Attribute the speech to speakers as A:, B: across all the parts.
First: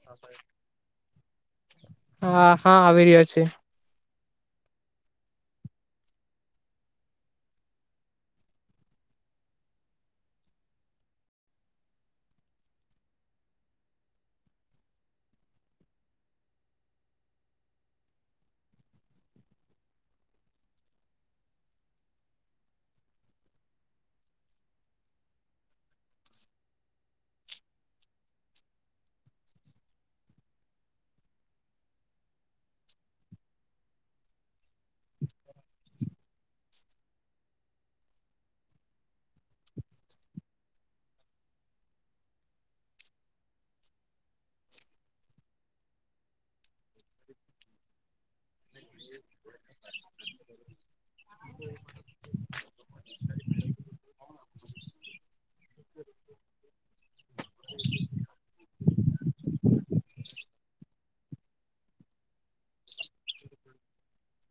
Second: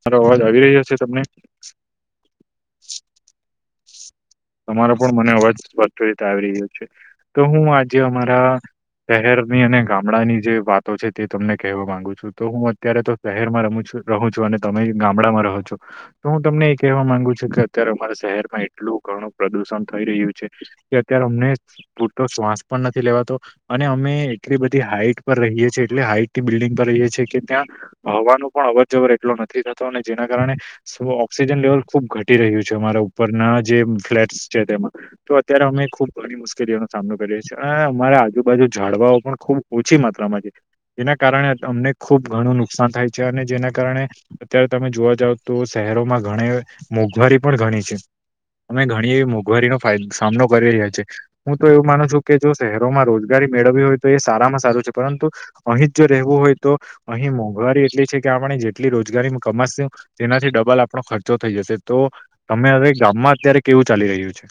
A: મારો અવાજ આવી રહ્યો છે તમને?
B: હા હા આવી રહ્યો છે
A: તમારો પણ મને અવાજ સ્પષ્ટ રીતે આવી રહ્યો છે. તો હું આજે અમારા શહેરની અને ગામડાની જે વાતો છે તે તમને કહેવા માંગુ છું. તો હું અત્યારે તો શહેરમાં રમું છુ. રહું છો અને તમે ગામડામાં રહો છો તો હું તમને એ કહેવા માંગુ છું કે અત્યારે અમારા શહેરમાં એટલું ઘણું પ્રદુષણ થઈ રહ્યું છે કે અત્યારે અમને પૂરતો શ્વાસ પણ નથી લેવાતો અને અમને અમે એટલી બધી હાઈટ પર રહીએ છીએ એટલે હાઈટની બિલ્ડિંગ પર રહીએ કે ત્યાં હવાનું પણ અવર જવર એટલો નથી થતો અને જેના કારણે શુ ઓક્સિજન લેવલ ખુબ ઘટી રહ્યું છે અમારા ઉપરના જે ફ્લેટ છે તેમાં તો અત્યારે અમે ખુબ ઘ મુશ્કેલીઓનો સામનો કરીએ છીએ અને અમારા આજુબાજુ ઝાડવા તો પણ ખુબ ઓછી માત્રામાં છે. એના કારણે અમને ખુબ ઘણું નુકસાન થાય છે અને જેના કારણે અત્યારે તમે જોવા જાવ તો સે શહેરોમાં ઘણી મોંઘવારી પણ ઘણી છે. અમે ઘણી એવી મોંઘવારીનો સામનો કરી રહ્યા છીએ હું તો એવું માનું છું કે જો શહેરોમાં રોજગારી મેં મેળ હોય તો એ સારામાં સારું છે પરંતુ અહીં જ જો રહેવું હોય તો અહીં મોંઘવારી એટલી છે કે આપણે જેટલી રોજગારીમાં કમા તેનાથી ડબલ આપણો ખર્ચો થઈ જશે તો તમે હવે ગામમાં અત્યારે કેવું ચાલી રહ્યું છે.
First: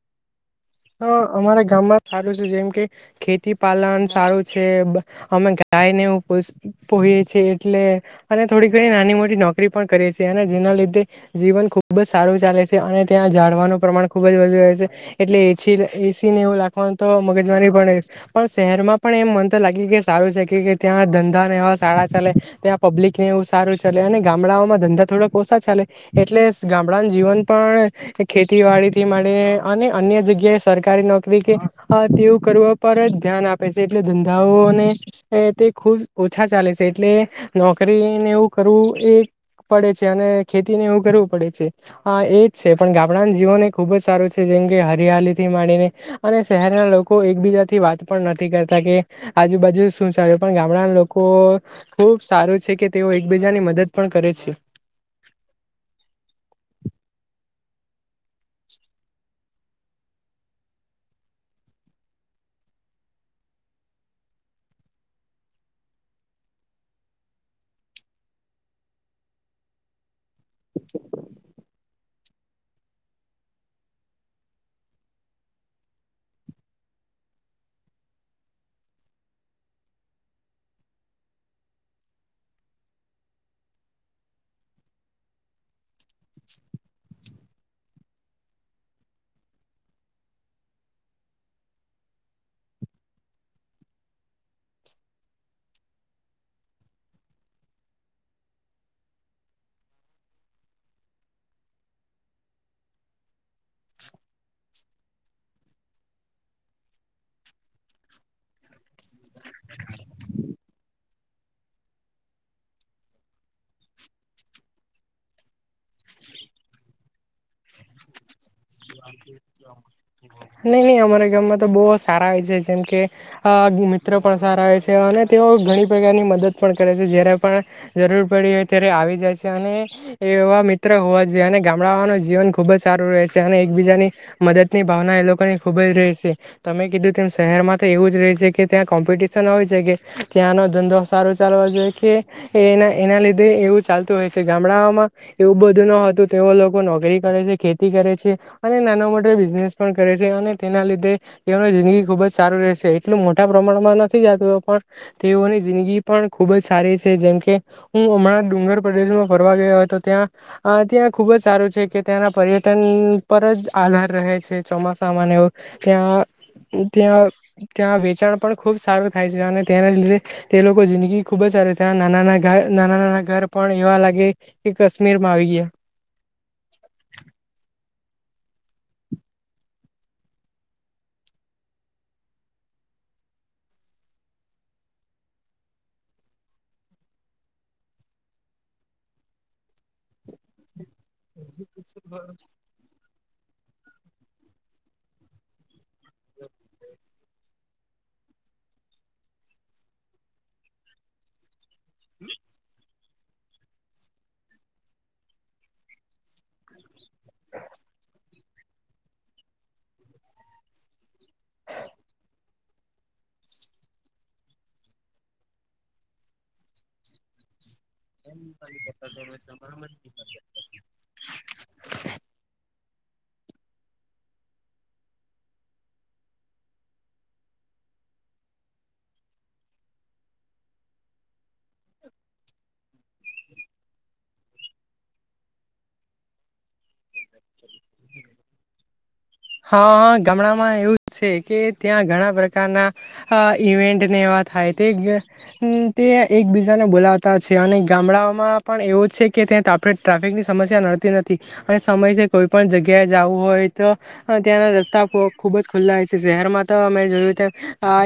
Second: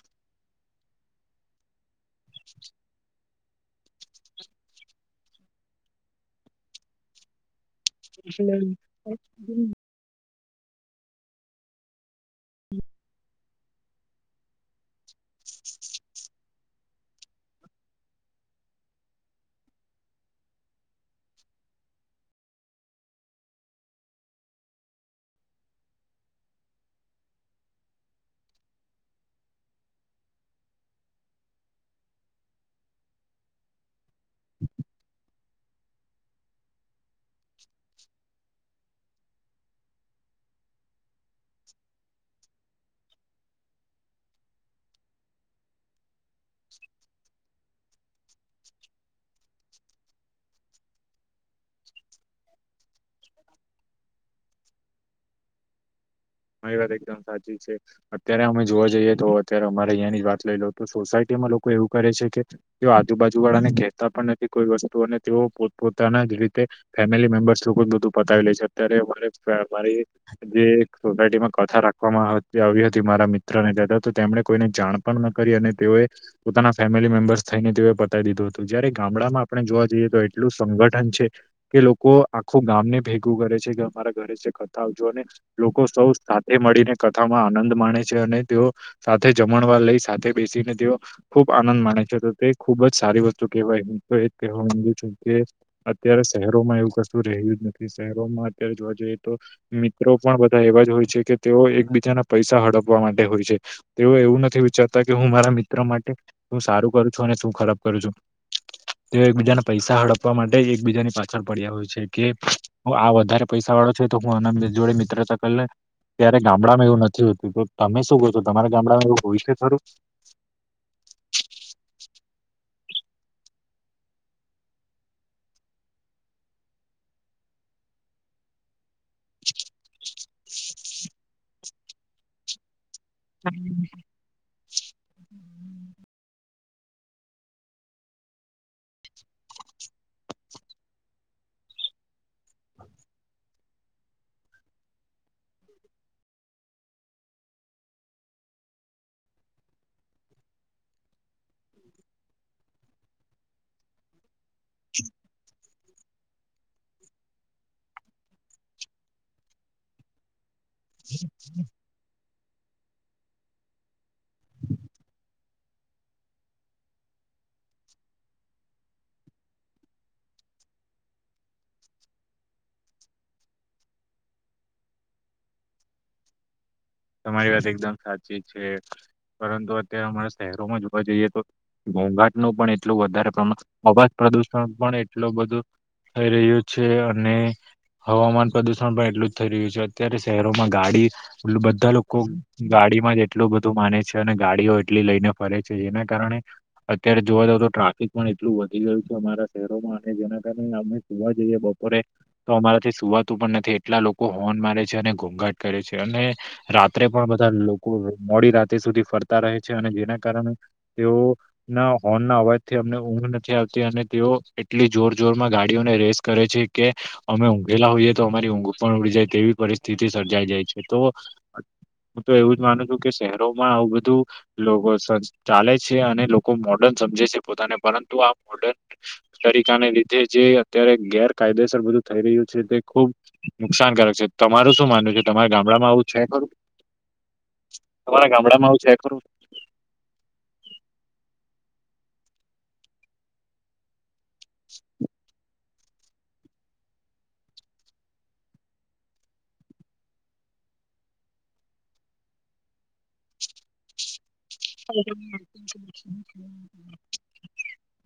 B: હા અમારા ગામમાં સારું છે જેમ કે ખે તિ પાલન સારું છે અમે ગાયનેું પોએ છીએ એટલે અને થોડી ઘણી નાની મોટી નોકરી પણ કરે છે અને જેના લીધે જીવન ખૂબ જ સારું ચાલે છે અને ત્યાં ઝડવાનું પ્રમાણ ખુબ જ વધુ રહે છે એટલે એ એ સી ને એવું લાગતા તો મગજવાની પણ પણ શહેરમાં પણ એમ મન તો લાગી કે સારું છે કે કે ત્યાં ધંધાને એવા સારા ચાલે ત્યાં પબ્લિક ને એવું સારું ચાલે અને ગામડાઓમાં ધંધા થોડાક ઓછા ચાલે એટલે ગામડા જીવન પણ ખેતીવાડી થી મળ અને અન્ય જગ્યા કે સરકારી નોકરી કે તેવું કરવા પર જ ધ્યાન આપે છે એટલે ધંધાઓને તે ખુબ ઓછા ચાલે છે એટલે નોકરીને એવું કરવું એ પડે છે અને ખેતી ને એ કરવું પડે છે. અ એજ છે પણ ગામડાના જીવન એ ખુબ જ સારું છે. કેમ કે હરિયાલી થી માડીને અને શહેરના લોકો એકબીજાથી વાત પણ નથી કરતા કે આજુબાજુ શું ચાલે પણ ગામડા લોકો ખુબ સારું છે કે તેઓ એકબીજા ની મદદ પણ કરે છે.
A: મારી વાત એકદમ સાચી છે અત્યારે અમે જોવા જઈએ તો અત્યારે અમારે અહંની જ વાત લઈ લો તો સોસાયટી લોકો એવું કરે છે કે તેઓ આજુબાજુ વાળા ને કહેતા પણ નથી કોઈ વસ્તુ અને તેઓ પોત પોતાના રીતે ફેમિ મેમ્બર્સ લોકો બધું પતાવી લે છે અત્યારેરે મારી જે સોસાયટીમાં કથા રાખવામાં આવી હતી મારા મિત્ર ને તથા તો તેમણે કોઈને જાણ પણ ન કરી અને તેઓ પોતાના ફેમિલી મેમ્બર્સ થઈને તેઓએ પતાવી દીધું હતું જયારે ગામડામાં આપણે જોવા જઈએ તો એટલું સંગ તા છે કે લોકો આખું ગામને ભેગું કરે છે કે અમારા ઘરે કરતા આવજોને લોકો સૌ સાથે મળીને કથામાં આનંદ માણે છે અને તેઓ સાથે જમણવા લઈ સાથે બેસી ને તેઓ ખુબ આનંદ માને છે તો તે ખુબ જ સારી વસ્તુ કહેવાય તો એ જ કહેવાયુ કે અત્યારે શહેરોમાં એવું કશું રહ્યું જ નથી શહેરોમાં અત્યારે જોવા જઈએ તો મિત્રો પણ બધા એવા જ હોય છે કે તેઓ એકબીજાના પૈસા હડપવા માટે હોય છે તેઓ એવું નથી વિચારતા કે હું હું મારા મિત્રો માટે હું સારું કરું છું અને તું ખરાબ કરું છું. તે એકબીજાને પૈસા હડપવા માટે એકબીજાની પાછળ પડ્યા હોય છે કે આ વધારે પૈસા તો [unintelligible] જોડ તરત પેલે ત્યારે ગામડામાં એવું નથી હોતું તો તમે શું કો છો તમારે ગામડામાંવું
B: નઈ નહી અમારા ગામમાં તો બહ સારા હોય છે જેમ કે આ મિત્ર પણ સારા આવે છે અને તેઓ ઘણી પ્રકારની મદદ પણ કરે છે જ્યારે પણ જરૂર પડી ત્યારે આવી જાય છે અને એ એવા મિત્ર હોવા જોઈએ અને ગામડાઓનું જીવન ખુબ જ સારું રહે છે અને એકબીજાની મદદની ભાવના એ લોકોને ખૂબ જ રહે છે તમે કીધું તેમ શહેરમાં તો એવું જ રહે છે કે ત્યાં કોમ્પિટિશન હોય છે કે ત્યાંનો ધંધો સારો ચાલવો જોઈએ કે એ એના લીધે એવું ચાલતું હોય છે. ગામડામાં એવું બધું ન હતું તેઓ લોકો નોકરી કરે છે ખેતી કરે છે અને નાના મોટા બિઝનેસ પણ કરે છે અને તેના લીધે એ જિંદગી ખુબ જ સારું રહે છે એટલું મોટા પ્રમાણમાં નથી તેઓની જિંદગી પણ ખુબ જ સારી છે જેમકે હું હમણાં ડુંગર પ્રદેશમાં ફરવા ગયો તો ત્યાં ત્યાં ખુબ જ સારું છે કે ત્યાંના પર્યટન પર જ આધાર રહે છે ચોમાસામાં ત્યાં ત્યાં ત્યાં વેચાણ પણ ખુબ સારું થાય છે અને તેના લીધે તે લોકો જિંદગી ખુબ જ ત્યાં નાના નાના ઘર નાના નાના ઘર પણ એવા લાગે કે કશ્મીરમાં આવી ગયા
A: [inaudible] તમારી વાત એકદમ સાચી છે પરંતુ અત્યારે અમારા શહેરોમાં જોવા જઈએ તો ઘોંઘાટનું પણ એટલું વધારે પ્રમાણ અવાજ પ્રદુષણ પણ એટલું બધું થઈ રહ્યું છે અને હવામાન પ્રદુષણ પણ એટલું જ થઈ રહ્યું છે અત્યારે શહેરોમાં ગાડી એટલું બધા
B: [inaudible]
A: લોકો ગાડીમાં જ એટલું બધું માને છે અને ગાડીઓ એટલી લઈને ફરે છે જેના કારણે અત્યારે જોવા જાવ તો ટ્રાફિક પણ એટલું વધી ગયું છે અમારા શહેરોમાં અને જેના કારણે અમે જોવા જઈએ બ પોરે તો અમારાથી સુવાતું પણ નથી એટલા લોકો હોર્ન મારે છે અને ઘોંઘાટ કરે છે અને રાત્રે પણ બધા લોકો મોડી રાતે સુધી ફરતા રહે છે અને જેના કારણે તેઓ ના હોર્નના અવાજ થી અમને ઊંઘ નથી આવતી અને તેઓ એટલી જોર જોરમાં ગાડીઓને રેસ કરે છે કે અમે ઊંઘેલા હોઈએ તો અમારી ઊંઘ પણ ઉડી જાય તેવી પરિસ્થિતિ સર્જાઈ જાય છે તો હું તો એવું જ મા નું છું કે શહેરોમાં આવું બધું લોગો સ ચાલે છે અને લોકો મોર્ડર્ન સમજે છે પોતાને પરંતુ આ મોડર્ન તરીકાને લીધે જે અત્યારે ગેરકાયદેસર બધું થઈ રહ્યું છે તે ખુબ નુકસાનકારક છે તમારું શું માનવું છે તમારા ગામડામાં આવું છે ખરું તમારા ગામડામાં આવું છે ખરું
B: હા ગમડામાં એવું છે કે ત્યાં ઘણા પ્રકારના અ ઇવેન્ટ ને એવા થાય તે તે એકબીજાને બોલાવતા છે અને ગામડામાં પણ એવો છે કે ત્યાં આપણે ટ્રાફિકની સમસ્યા સમસ્યા નડતી નથી અને સમયસર કોઈ પણ જગ્યાએ જવું હોય તો ત્યાંના રસ્તા ખુબ જ ખુલ્લા હોય છે શહેરમાં તો મે જોયું તો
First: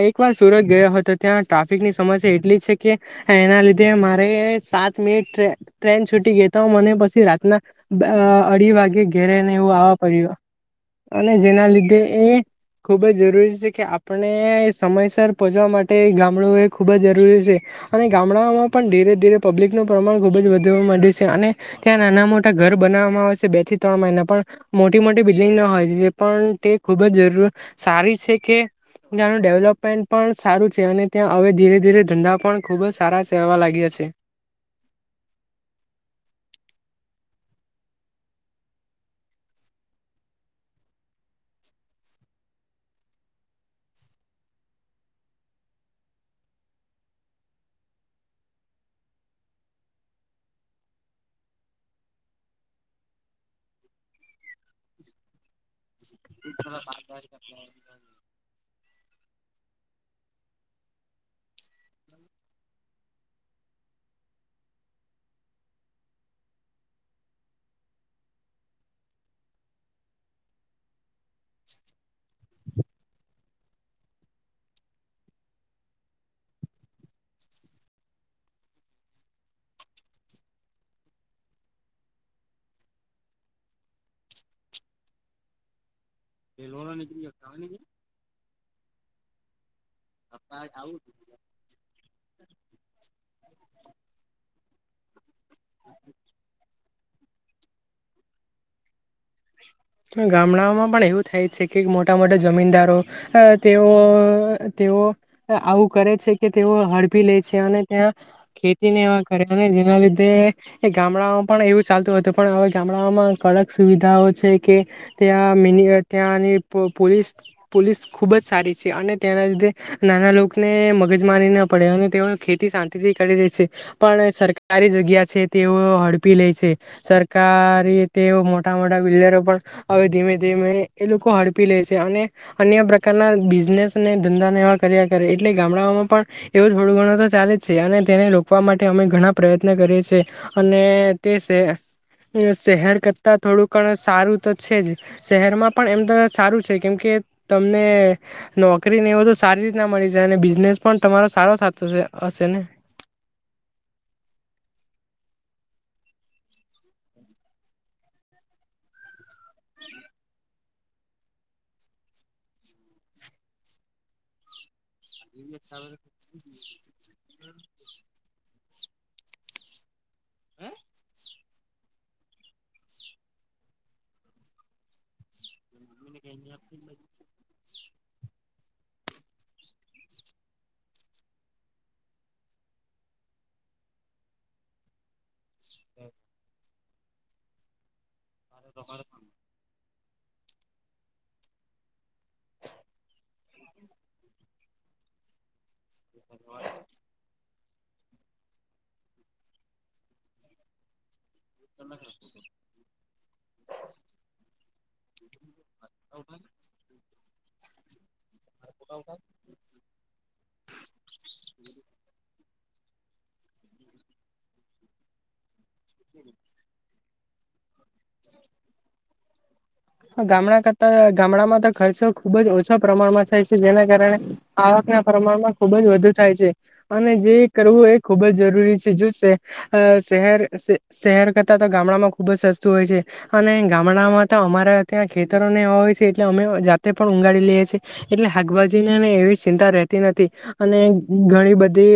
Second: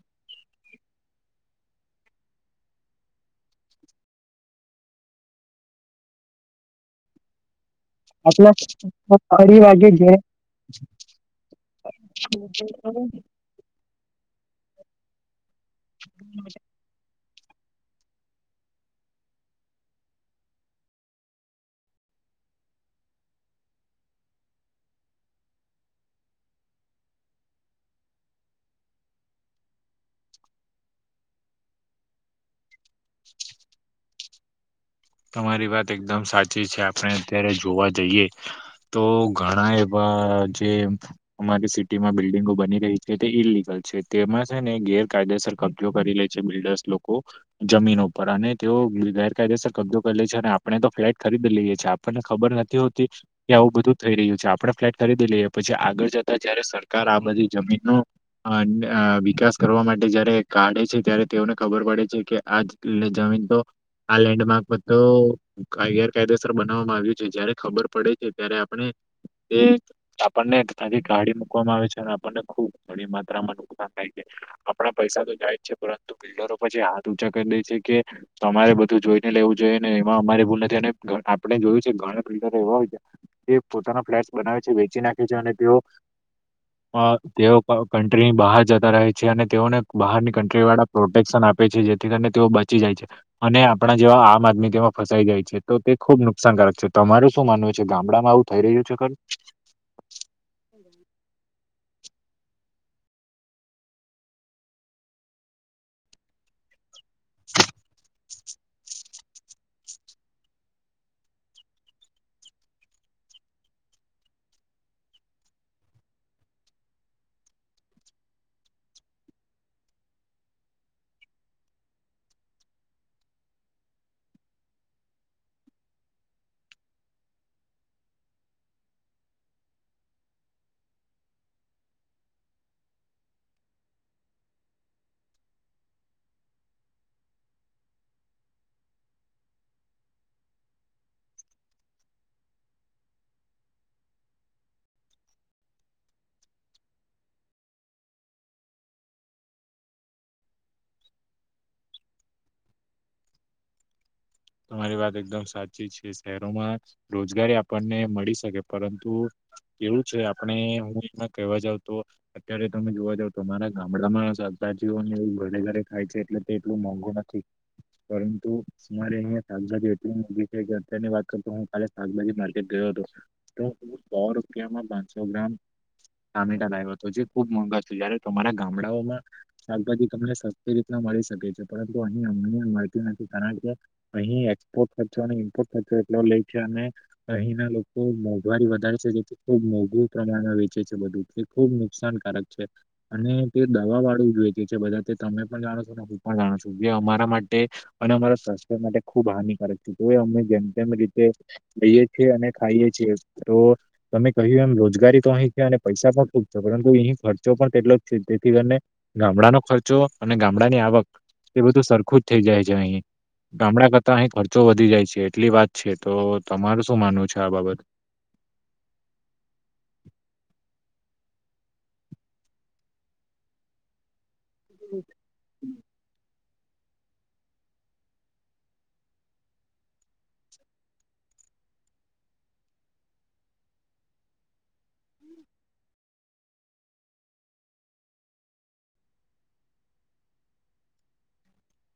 B: એક વાર સુરત ગયો હતો ત્યાં ટ્રાફિકની સમસ્યા એટલી જ છે કે એના લીધે મારે સાત મિનિટ ટ્રે ટ્રેન છૂટી ગઈ તો મને પછી રાતના અ
A: આટલા
B: અઢી વાગે ઘેરે ને
A: ફરી
B: એવું
A: વાગે
B: આવા
A: ઘેર
B: પડ્યું અને જેના લીધે એ ખુબ જ જરૂરી છે કે આપણે સમયસર પહોંચવા માટે ગામડું એ ખુબ જ જરૂરી છે છે અને ગામડામાં પણ ધીરે ધીરે પબ્લિકનું પ્રમાણ ખુબ જ વધવા મળ્યું છે અને ત્યાં નાના મોટા ઘર બનાવવામાં આવે છે બે થી ત્રણ મહિના પણ મોટી મોટી બિલ્ડિંગના હોય જે પણ તે ખૂબ જરૂર સારી છે કે ત્યાંનું ડેવલપમેન્ટ પણ સારું છે અને ત્યાં હવે ધીરે ધીરે ધંધા પણ ખુબ જ સારા છેવા લાગ્યા છે
A: [inaudible] તમારી વાત એકદમ સાચી છે આપણે અત્યારે જોવા જઈએ તો ઘણા એવા અ જે અમારી સિટીમાં બિલ્ડિંગો બની રહી છે તે ઈલિગલ છે તેમાં છે ને ગેર કાયદેસર કબજો કરી લે છે બિલ્ડર્સ લોકો જમીન ઉપર અને તેઓ ગેરકાયદેસર કબજો કરીલે છે અને આપણે તો ફ્લેટ ખરીદી લઈએ છીએ આપણને ખબર નથી હોતી કે આવું બધું થઈ રહ્યું છે આપડ ફ્લેટ ખરીદી લઈએ પછી આગળ જતા જયારે સરકાર આ બધી જમીનનો અ વિકાસ કરવા માટે જયારે કાઢે છે ત્યારે તેઓને ખબર પડે છે કે આ લ જમીન તો આ લેન્ડ માર્ક બધો કાય ગેરકાયદેસર બનાવવામાં આવ્યું છે જયારે ખબર પડે છે ત્યારે આપણે તે આપણને આ જે ગાડી મકવામાં આવે છે અને આપણને ખુબ ઘણી માત્રામાં નુકસાન થાય છે આપડા પૈસા તો જાય જ છે પરંતુ બિલ્ડરો પછી હાથ ઊંચા કર છે કે તમારે બધું જોઈ લેવું જોઈએને એમાં અમારી ભૂલ નથી અને આપણે જોયું છે ઘણા બિલ્ડર એવા હોય છે કે પોતાના ફ્લેટ બનાવે છે વેચી નાખે છે અને તેઓ અ તેઓ ક કન્ટ્રીની બહાર જતા રહે છે અને તેઓને બહારની કન્ટ્રી વાળા પ્રોટેક્શન આપે છે જેથી કરીને તેઓ બચી જાય છે અને આપણા આમ આદમી તેમાં ફસાઈ જાય છે તો તે ખુબ નુકસાનકારક છે તો અમારે શું માનવું છે ગામડામાં આવું થઈ રહ્યું છે ખર
B: ગામડાઓમાં પણ એવું થાય છે કે મોટા મોટા જમીનદારો અ તેઓ, તેઓ આવું કરે છે કે તેઓ હડપ આપી લે છે અને ત્યાં ખેતી ને એવા કરે જેના લીધે એ ગામડામાં પણ એવું ચાલતું હતું પણ હવે ગામડાઓમાં ક અલગ સુવિધા સારું છે કે ત્યાં મિનિવે, ત્યાંની પો, પોલીસ, પોલીસ ખૂબ જ સારી છે. અને ત્યાના લીધે નાના લોકોને મગજમારી ના પડે અને તે ખેતી શાંતિ થી કરી દે છે પણ સરકારી જગ્યા છે તેઓ હડપી લે છે સરકારી તેઓ મો મોટા મોટા બિલ્ડરો પણ હવે ધીમે ધીમે એ લોકો હડપી લે છે અને અન્ય પ્રકારના બિઝ બિઝનેસને ધંધાને એવા કર્યા કરે એટલે ગામડાઓમાં પણ એવુ થોડું ઘણું તો ચાલે જ છે અને તેને રોકવામાં માટે અમે ઘણા પ્રયત્ન કરીએ છે અને તે સહે, સહેર કરતા તો થોડુંઘણ સારું તો છે જ. સહેરમાં પણ એમ તો સારું છે કેમકે તમને નોકરી ને એવું તો સારી રીતના મળી જાય અને બિઝનેસ પણ તમારો સારો થાતો સે, હશે ને?
A: [inaudible] તમારી વાત એકદમ સાચી છે સહેરોમાં રોજગારી આપણને મળી શકે પરંતુ કેવું છે આપણે હું એમાં કવા જાઉં તો અત્યારે તમે જોવા જાવ તો મારા ગામડામાં ચાલતા જ તો ને એવું ઘરે ઘરે ખાય છે એટલે એટલું મોંઘું નથી પરંતુ સમારે અહિયા સાચી વાત [unintelligible] એની વાત હાલે શાકભાજી માર્કેટ ગયો હતો તો હ સો રૂપિયામાં પાંચસો ગ્રામ ટામેટા લાવ્યા હતો જે ખુબ મોગજત જયારે તમારા ગામડાઓમાં શાકભાજી તમને સસ્તી રીતના મળી શકે છે પરંતુ અ અમ નથી ત કે અહીં એક્સપોર્ટ ખર્ચો અને ઇમ્પોર્ટ ખર્ચો એટલો લે છે અને અહીં ના લોકો વળી વધારે છે જેથી ખૂબ મોંઘું પ્રમાણમાં વેચે છે બધું, તે ખુબ નુકસાનકારક છે અને તે દવા વાળું જ વેચે છે બધા તમે પણ જાણો છો હું પણ જાણું છું, જે અમારા માટે અને અમારા માટે ખુબ હાનિકારક છે તોય અમે જેમ તેમ રીતે લઈએ છેએ અને ખાઈએ છીએ તો તમે કહ્યું એમ રોજગારી તો અહીં છે અને પૈસા પણ ખૂબ પરંતુ ઈ ખર્ચો પણ તેટલો તેથી કરીને ગામડાનો ખર્ચો અને ગામડાની આવક એ બધું સરખું જ થઈ જાય છે. ગામડા કરતા અહી ખર્ચો વધી જાય છે એટલી વાત છે તો તમારૂ શું માનવું છે? આ બાબત
B: ગામડા કરતા, ગામડામાં તો ખર્ચો ખુબ જ ઓછા પ્રમાણમાં થાય છે જેના કારણે આવક ના પ્રમાણમાં ખુબ જ વધુ થાય છે. અને જે કરવું એ ખુબ જ જરૂરી છે જો સહે, સહેર, સહેર કરતા ગામડામાં ખુબ જ સસ્તું હોય છે અને ગામડામાં તો અમા ત્યાં ખેતરોને હોય છે એટલે અમે જાતે પણ ઊંગાડી લએ છીએ એટલે હાગભાજીનીને એવી ચિંતા તી નથી અને ઘણી બધી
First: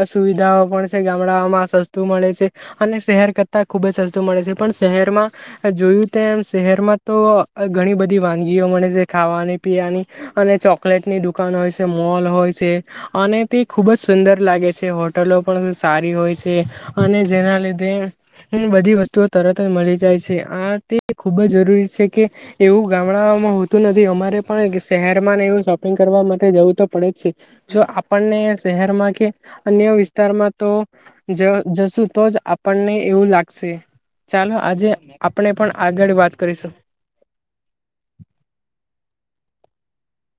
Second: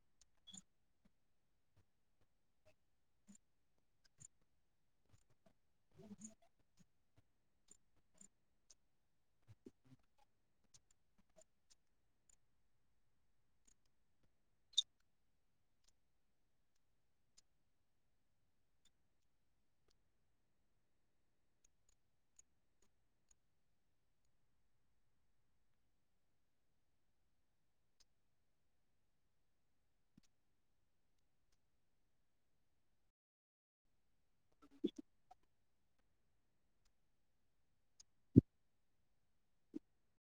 B: અ સુવિધાઓ પણ છે ગામડાઓમાં, સસ્ત મળે છે અને સહેર કરતા ખુબ જ સસ્તું મળે છે. પણ સહેરમાં જોયું તેમ, સહેરમાં તો ઘણી બધી વાનગીઓ મળે છે, ખાવાની, પીવાની, અને ચોકલેટ ની ડુકાન હોય છે મોલ હોય છે અને તે ખુબ જ સુંદર લાગે છે, હોટલો પણ સારી હોય છે અને જેના લીધે બધી વસ્તુઓ તરત જ મળી જાય છે, આ તે ખુબ જ જરૂરી છે કે એવું ગામડાઓમાં હોતું નથી અમારે પણ સહેરમાં ને એવું સોપિંગ કરવા માટે જવું તો પડે છે જો આપણને સહેરમાં કે અન્ય વિસ્તારમાં તો જ સુ તો જ આપણને એવું લાગસે. ચાલો, આજે આપણે પણ આગળ વાત કરીસુ.